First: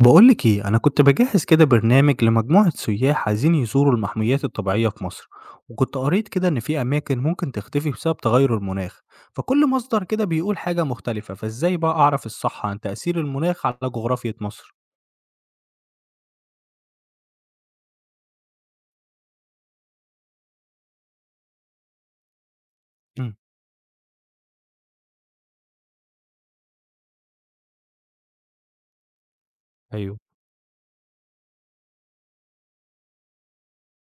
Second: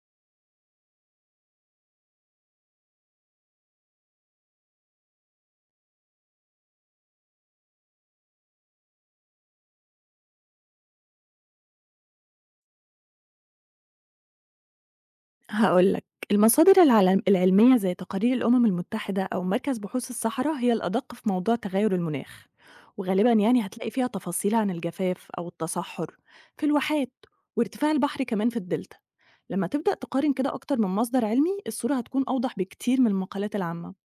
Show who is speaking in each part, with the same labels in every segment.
Speaker 1: بقولك ايه، انا كنت بجهز كده برنامج لمجموعة سياح عايزين يزوروا المحميات الطبيعية في مصر، وكنت قريت كده ان في اماكن ممكن تختفي بسبب تغير المناخ، فكل مصدر كده بيقول حاجة مختلفة. فازاي بقى اعرف الصح عن تأثير المناخ على جغرافية مصر؟
Speaker 2: هاقول لك، المصادر العلمية زي تقارير الأمم المتحدة أو مركز بحوث الصحرا هي الأدق في موضوع تغير المناخ، وغالبًا
Speaker 1: مم.
Speaker 2: يعني هتلاقي فيها تفاصيل عن الجفاف أو التصحر في الواحات وارتفاع البحر كمان في الدلتا. لما تبدأ
Speaker 1: ايوه.
Speaker 2: تقارن كده أكتر من مصدر علمي الصورة هتكون أوضح بكتير من المقالات العامة.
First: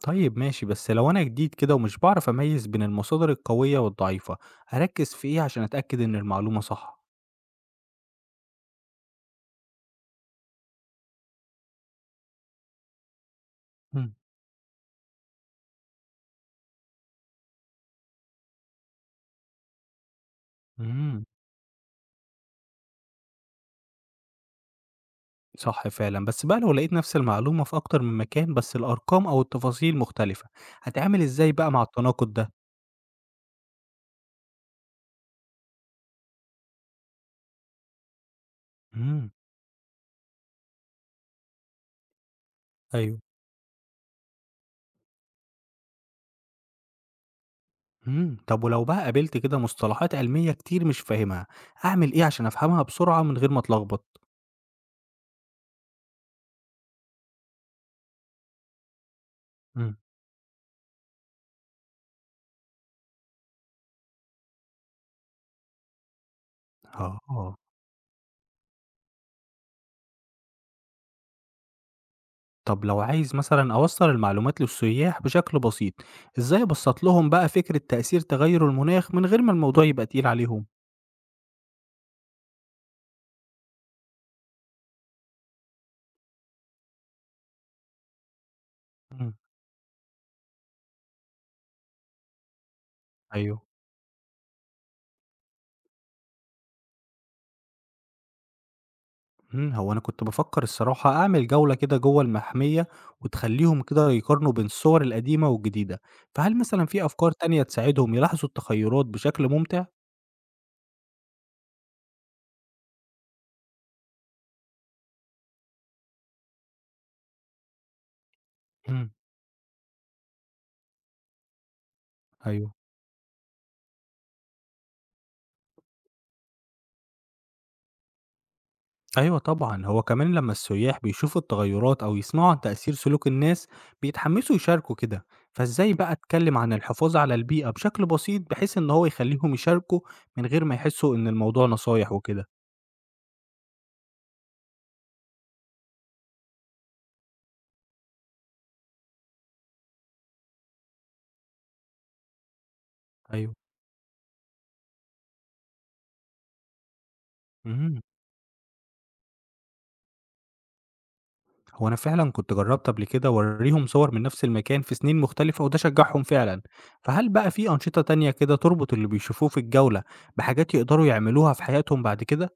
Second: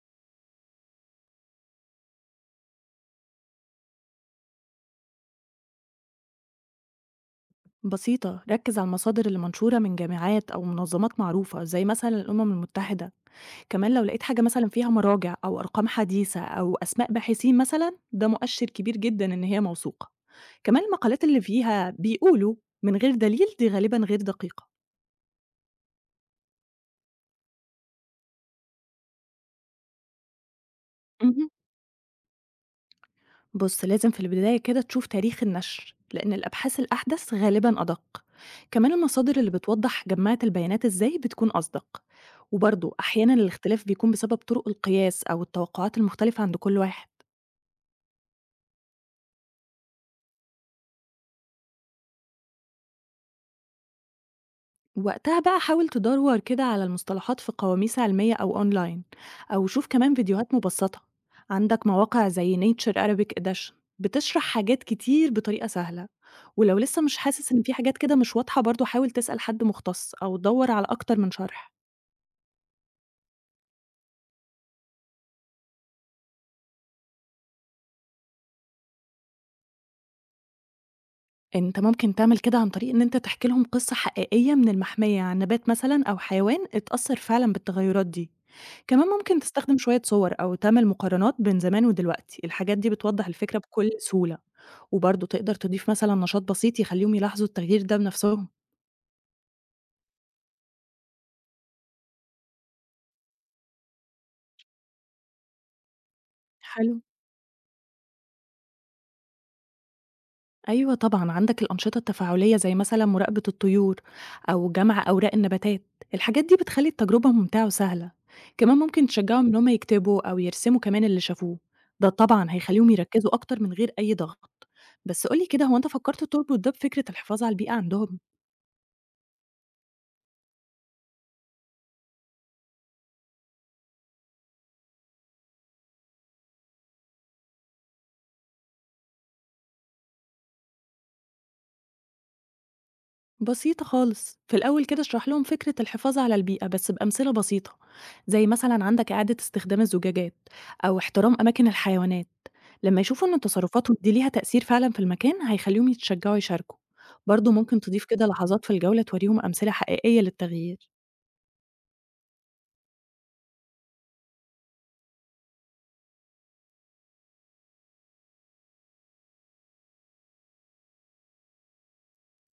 Speaker 1: طيب ماشي، بس لو انا جديد كده ومش بعرف اميز بين المصادر القوية والضعيفة، اركز في ايه عشان اتأكد ان المعلومة صح؟
Speaker 2: بسيطة، ركز على المصادر اللي منشورة من جامعات أو منظمات معروفة زي مثلًا الأمم المتحدة، كمان لو
Speaker 1: مم.
Speaker 2: لقيت حاجة مثلًا فيها مراجع أو أرقام حديثة أو أسماء باحثين مثلًا، ده مؤشر كبير جدًا إن هي موثوقة. كمان المقالات
Speaker 1: مم.
Speaker 2: اللي فيها بيقولوا من غير دليل دي غالبًا غير دقيقة.
Speaker 1: صح فعلًا، بس بقى لو لقيت نفس المعلومة في أكتر من مكان بس الأرقام أو التفاصيل مختلفة، هاتعامل
Speaker 2: مهم.
Speaker 1: إزاي بقى مع التناقض ده؟
Speaker 2: بُص، لازم في البداية كده تشوف تاريخ النشر، لأن الأبحاث الأحدث غالبًا أدق. كمان
Speaker 1: إمم.
Speaker 2: المصادر اللي بتوضح جمعت البيانات إزاي بتكون أصدق. وبرضه
Speaker 1: أيوه.
Speaker 2: أحيانًا الاختلاف بيكون بسبب طرق القياس أو التوقعات المختلفة عند كل واحد.
Speaker 1: إمم، طب ولو بقى قابلت كده مصطلحات علمية كتير مش فاهمها، أعمل إيه عشان أفهمها بسرعة من غير ما أتلخبط؟
Speaker 2: وقتها بقى حاول تدور كده على المصطلحات في قواميس علمية أو أونلاين، أو شوف
Speaker 1: إمم.
Speaker 2: كمان فيديوهات مبسطة. عندك مواقع زي Nature Arabic Edition بتشرح حاجات كتير بطريقة سهلة. ولو لسه مش حاسس
Speaker 1: آه.
Speaker 2: إن في حاجات كده مش واضحة، برضو حاول تسأل حد مختص أو دور على أكتر من شرح.
Speaker 1: طب لو عايز مثلًا أوصّل المعلومات للسياح بشكل بسيط، إزاي أبسّط لهم بقى فكرة تأثير تغير المناخ من غير ما الموضوع يبقى تقيل عليهم؟
Speaker 2: انت ممكن تعمل كده عن طريق ان انت تحكي لهم قصة حقيقية من المحمية عن نبات مثلا او حيوان اتأثر فعلا بالتغيرات دي. كمان
Speaker 1: إمم.
Speaker 2: ممكن تستخدم شوية صور او تعمل مقارنات بين زمان ودلوقتي، الحاجات دي بتوضح الفكرة
Speaker 1: أيوه.
Speaker 2: بكل سهولة. وبرضه تقدر تضيف مثلًا نشاط بسيط يخلّيهم يلاحظوا التغيير ده بنفسهم.
Speaker 1: إمم، هو أنا كنت بافكّر الصراحة أعمل جولة كده جوّه المحمية، وتخلّيهم كده يقارنوا بين الصور القديمة والجديدة، فهل مثلًا
Speaker 2: حلو.
Speaker 1: في أفكار تانية تساعدهم يلاحظوا التغيرات بشكل ممتع؟
Speaker 2: أيوه طبعًا، عندك الأنشطة التفاعلية زي مثلًا مراقبة الطيور أو جمع أوراق النباتات، الحاجات دي بتخلّي التجربة ممتعة وسهلة. كمان ممكن
Speaker 1: إمم.
Speaker 2: تشجّعهم إن هم يكتبوا أو يرسموا كمان اللي شافوه، ده طبعًا
Speaker 1: أيوه.
Speaker 2: هيخلّيهم يركّزوا أكتر من غير أي ضغط. بس قُل لي كده، هو أنت فكّرت تربط ده بفكرة الحفاظ على البيئة عندهم؟
Speaker 1: أيوه طبعًا، هو كمان لمّا السياح بيشوفوا التغيرات أو يسمعوا عن تأثير سلوك الناس، بيتحمسوا يشاركوا كده، فإزاي بقى أتكلم عن الحفاظ على البيئة بشكل بسيط بحيث إن هو يخلّيهم يشاركوا من غير ما يحسّوا إن الموضوع نصايح وكده؟
Speaker 2: بسيطة خالص. في الأول كده اشرح لهم فكرة الحفاظ على البيئة بس بأمثلة بسيطة، زي مثلا عندك إعادة استخدام الزجاجات أو احترام أماكن الحيوانات. لما يشوفوا إن
Speaker 1: أيوه.
Speaker 2: تصرفاتهم دي ليها تأثير فعلا في المكان هيخليهم يتشجعوا يشاركوا. برضه ممكن
Speaker 1: إمم.
Speaker 2: تضيف كده لحظات في الجولة توريهم أمثلة حقيقية للتغيير.
Speaker 1: هو أنا فعلًا كنت جرّبت قبل كده أورّيهم صور من نفس المكان في سنين مختلفة وده شجّعهم فعلًا، فهل بقى في أنشطة تانية كده تربط اللي بيشوفوه في الجولة بحاجات يقدروا يعملوها في حياتهم بعد كده؟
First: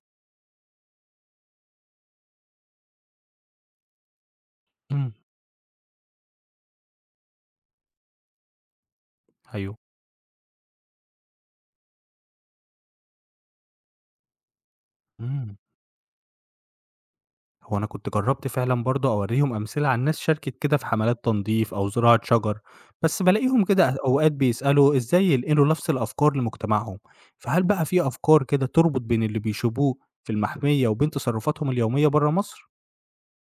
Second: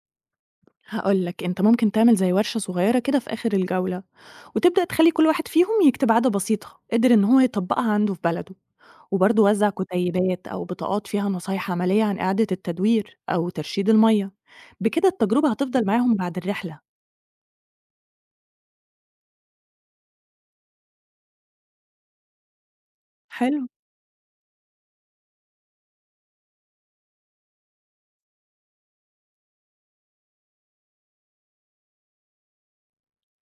Speaker 2: هقولك، أنت ممكن تعمل زي ورشة صغيرة كده في آخر الجولة، وتبدأ تخلي
Speaker 1: إمم.
Speaker 2: كل واحد فيهم يكتب عادة بسيطة قدر إن هو يطبقها عنده في بلده. وبرضه وزع
Speaker 1: أيوه.
Speaker 2: كتيبات أو بطاقات فيها نصايح عملية عن إعادة التدوير أو ترشيد المية. بكده التجربة
Speaker 1: إمم،
Speaker 2: هتفضل معاهم بعد الرحلة.
Speaker 1: هو أنا كنت جرّبت فعلًا برضه أورّيهم أمثلة عن ناس شاركت كده في حملات تنضيف أو زراعة شجر، بس بالاقيهم
Speaker 2: حلو.
Speaker 1: كده أوقات بيسألوا إزاي ينقلوا نفس الأفكار لمجتمعهم، فهل بقى في أفكار كده تربط بين اللي بيشوفوه في المحمية وبين تصرفاتهم اليومية برّه مصر؟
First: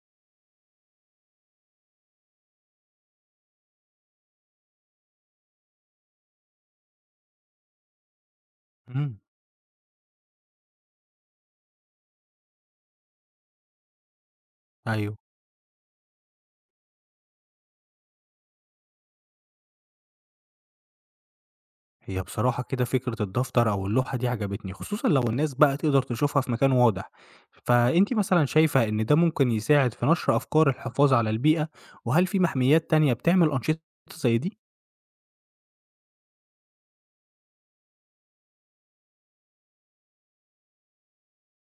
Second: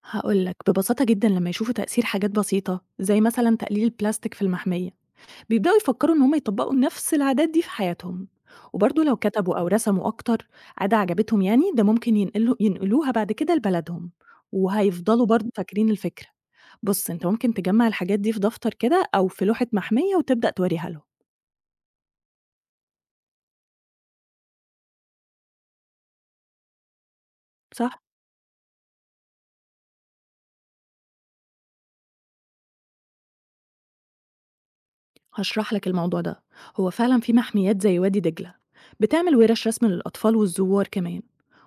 Speaker 2: هقولك ببساطة جدا، لما يشوفوا تأثير حاجات بسيطة زي مثلا تقليل البلاستيك في المحمية بيبدأوا يفكروا إن هم يطبقوا نفس العادات دي في حياتهم. وبرضه
Speaker 1: إمم.
Speaker 2: لو كتبوا أو رسموا أكتر عادة عجبتهم، يعني ده ممكن ينقلوها بعد كده لبلدهم،
Speaker 1: أيوه.
Speaker 2: وهيفضلوا برضه فاكرين الفكرة. بص، انت ممكن تجمع الحاجات دي في دفتر كده أو في لوحة محمية وتبدأ توريها لهم،
Speaker 1: هي بصراحة كده فكرة الدفتر أو اللوحة دي عجبتني خصوصًا لو الناس بقى تقدر تشوفها في مكان واضح،
Speaker 2: صح؟
Speaker 1: فأنتِ مثلًا شايفة إن ده ممكن يساعد في نشر أفكار الحفاظ على البيئة، وهل في محميات تانية بتعمل أنشطة زي دي؟
Speaker 2: هشرح لك الموضوع ده. هو فعلا في محميات زي وادي دجلة بتعمل ورش رسم للأطفال والزوار كمان،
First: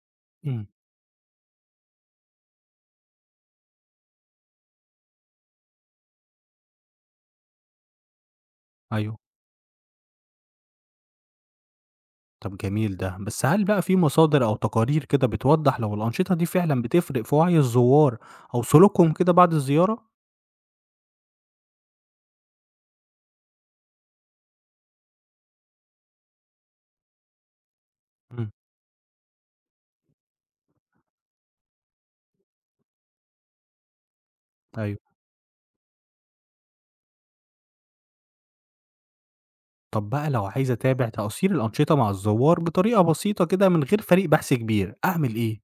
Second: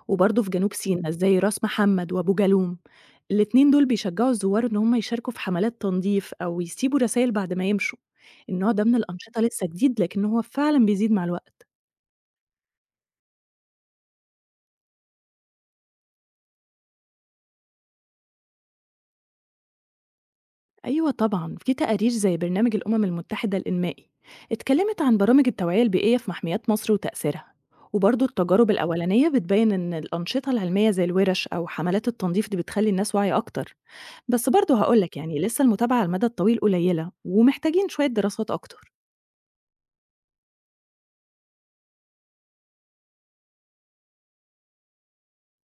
Speaker 2: وبرضه في
Speaker 1: إمم.
Speaker 2: جنوب سيناء زي راس محمد وأبو جالوم. الاتنين دول بيشجعوا الزوار إن هم يشاركوا في حملات تنظيف أو يسيبوا رسائل بعد ما يمشوا. النوع ده من
Speaker 1: أيوه.
Speaker 2: الأنشطة لسه جديد لكن هو فعلا بيزيد مع الوقت.
Speaker 1: طب جميل ده، بس هل بقى في مصادر أو تقارير كده بتوضح لو الأنشطة دي فعلًا بتفرق في وعي الزوار أو سلوكهم كده بعد الزيارة؟
Speaker 2: أيوة طبعا، في تقارير زي برنامج الأمم المتحدة الإنمائي اتكلمت عن برامج التوعية البيئية في محميات مصر وتأثيرها. وبرضه
Speaker 1: إمم.
Speaker 2: التجارب الأولانية بتبين إن الأنشطة العلمية زي الورش أو حملات التنظيف دي بتخلي الناس واعية أكتر. بس برضه
Speaker 1: أيوه.
Speaker 2: هقولك، يعني لسه المتابعة على المدى الطويل قليلة ومحتاجين شوية دراسات أكتر.
Speaker 1: طب بقى لو عايز أتابع تأثير الأنشطة مع الزوار بطريقة بسيطة كده من غير فريق بحث كبير، أعمل إيه؟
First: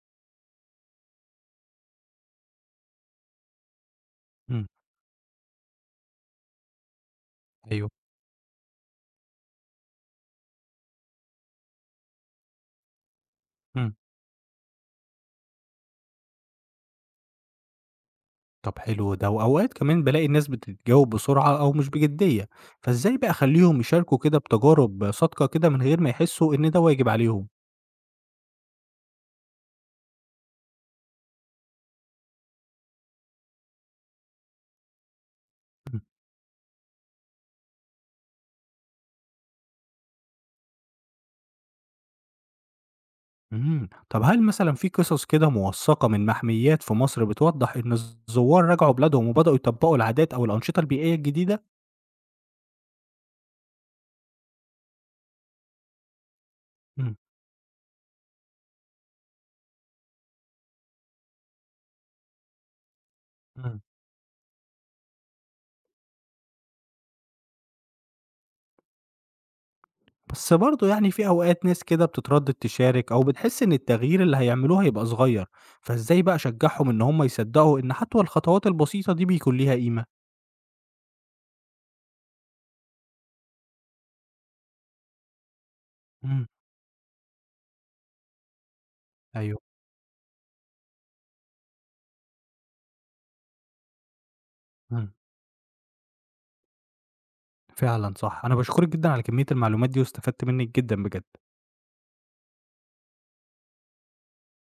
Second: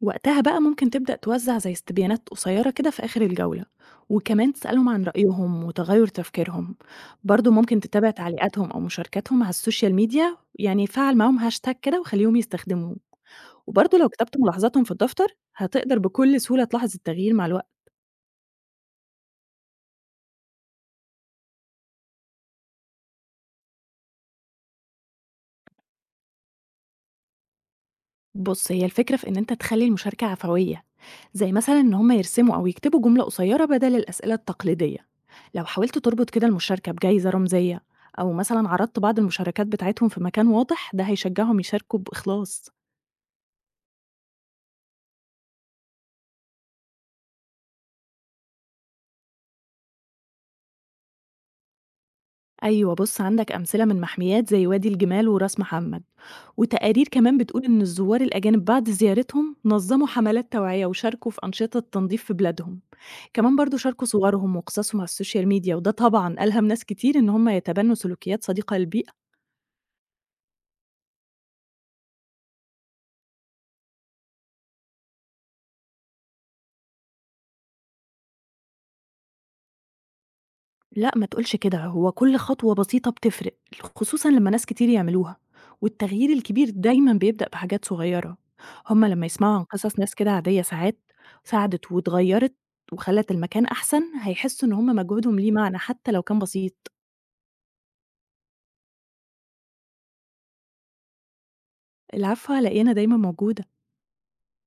Speaker 2: وقتها بقى ممكن تبدأ توزع زي استبيانات قصيرة كده في آخر الجولة، وكمان
Speaker 1: إمم.
Speaker 2: تسألهم عن رأيهم وتغير تفكيرهم. برضو ممكن
Speaker 1: أيوه.
Speaker 2: تتابع تعليقاتهم أو مشاركاتهم على السوشيال ميديا، يعني فعل معاهم هاشتاج كده وخليهم يستخدموه.
Speaker 1: إمم.
Speaker 2: وبرضو لو كتبت ملاحظاتهم في الدفتر هتقدر بكل سهولة تلاحظ التغيير مع الوقت.
Speaker 1: طب حلو ده، وأوقات كمان بالاقي الناس بتتجاوب بسرعة أو مش بجدية، فإزاي بقى أخلّيهم يشاركوا كده بتجارب صادقة كده من غير ما يحسوا إن ده واجب عليهم؟
Speaker 2: بُص، هي الفكرة في إن أنت تخلّي المشاركة عفوية، زي مثلًا إن هم يرسموا أو يكتبوا جملة قصيرة بدل الأسئلة التقليدية. لو حاولت تربط كده المشاركة بجايزة رمزية أو مثلًا عرضت بعض المشاركات بتاعتهم في مكان واضح، ده هيشجعهم يشاركوا بإخلاص.
Speaker 1: إمم، طب هل مثلًا في قصص كده موثّقة من محميات في مصر بتوضّح إن الزوّار رجعوا بلادهم وبدأوا يطبّقوا العادات أو الأنشطة البيئية الجديدة؟
Speaker 2: أيوه بُص، عندك أمثلة من محميات زي وادي الجمال وراس محمد، وتقارير
Speaker 1: إمم.
Speaker 2: كمان بتقول إن الزوار الأجانب بعد زيارتهم نظموا حملات توعية وشاركوا في أنشطة تنظيف في بلادهم، كمان برضه
Speaker 1: إمم،
Speaker 2: شاركوا صورهم وقصصهم على السوشيال ميديا، وده طبعًا ألهم ناس كتير إن هم يتبنوا سلوكيات صديقة للبيئة.
Speaker 1: بس برضه يعني في أوقات ناس كده بتتردد تشارك أو بتحس إن التغيير اللي هيعملوه هيبقى صغير، فإزاي بقى أشجّعهم إن هم يصدّقوا إن حتى الخطوات البسيطة دي بيكون ليها قيمة؟
Speaker 2: لأ، ما تقولش كده، هو كل خطوة بسيطة بتفرق، خصوصًا لمّا ناس كتير يعملوها، والتغيير
Speaker 1: إمم.
Speaker 2: الكبير دايمًا بيبدأ بحاجات صغيرة. هُم لمّا يسمعوا
Speaker 1: أيوه.
Speaker 2: عن قصص ناس كده عادية ساعات ساعدت واتغيّرت وخلّت المكان أحسن، هيحسوا إن هُم
Speaker 1: إمم،
Speaker 2: مجهودهم ليه معنى حتى لو كان بسيط.
Speaker 1: فعلًا صح، أنا باشكرِك جدًا على كمية المعلومات دي واستفدت منِّك جدًا بجد.
Speaker 2: العفو، على إيه، أنا دايمًا موجودة.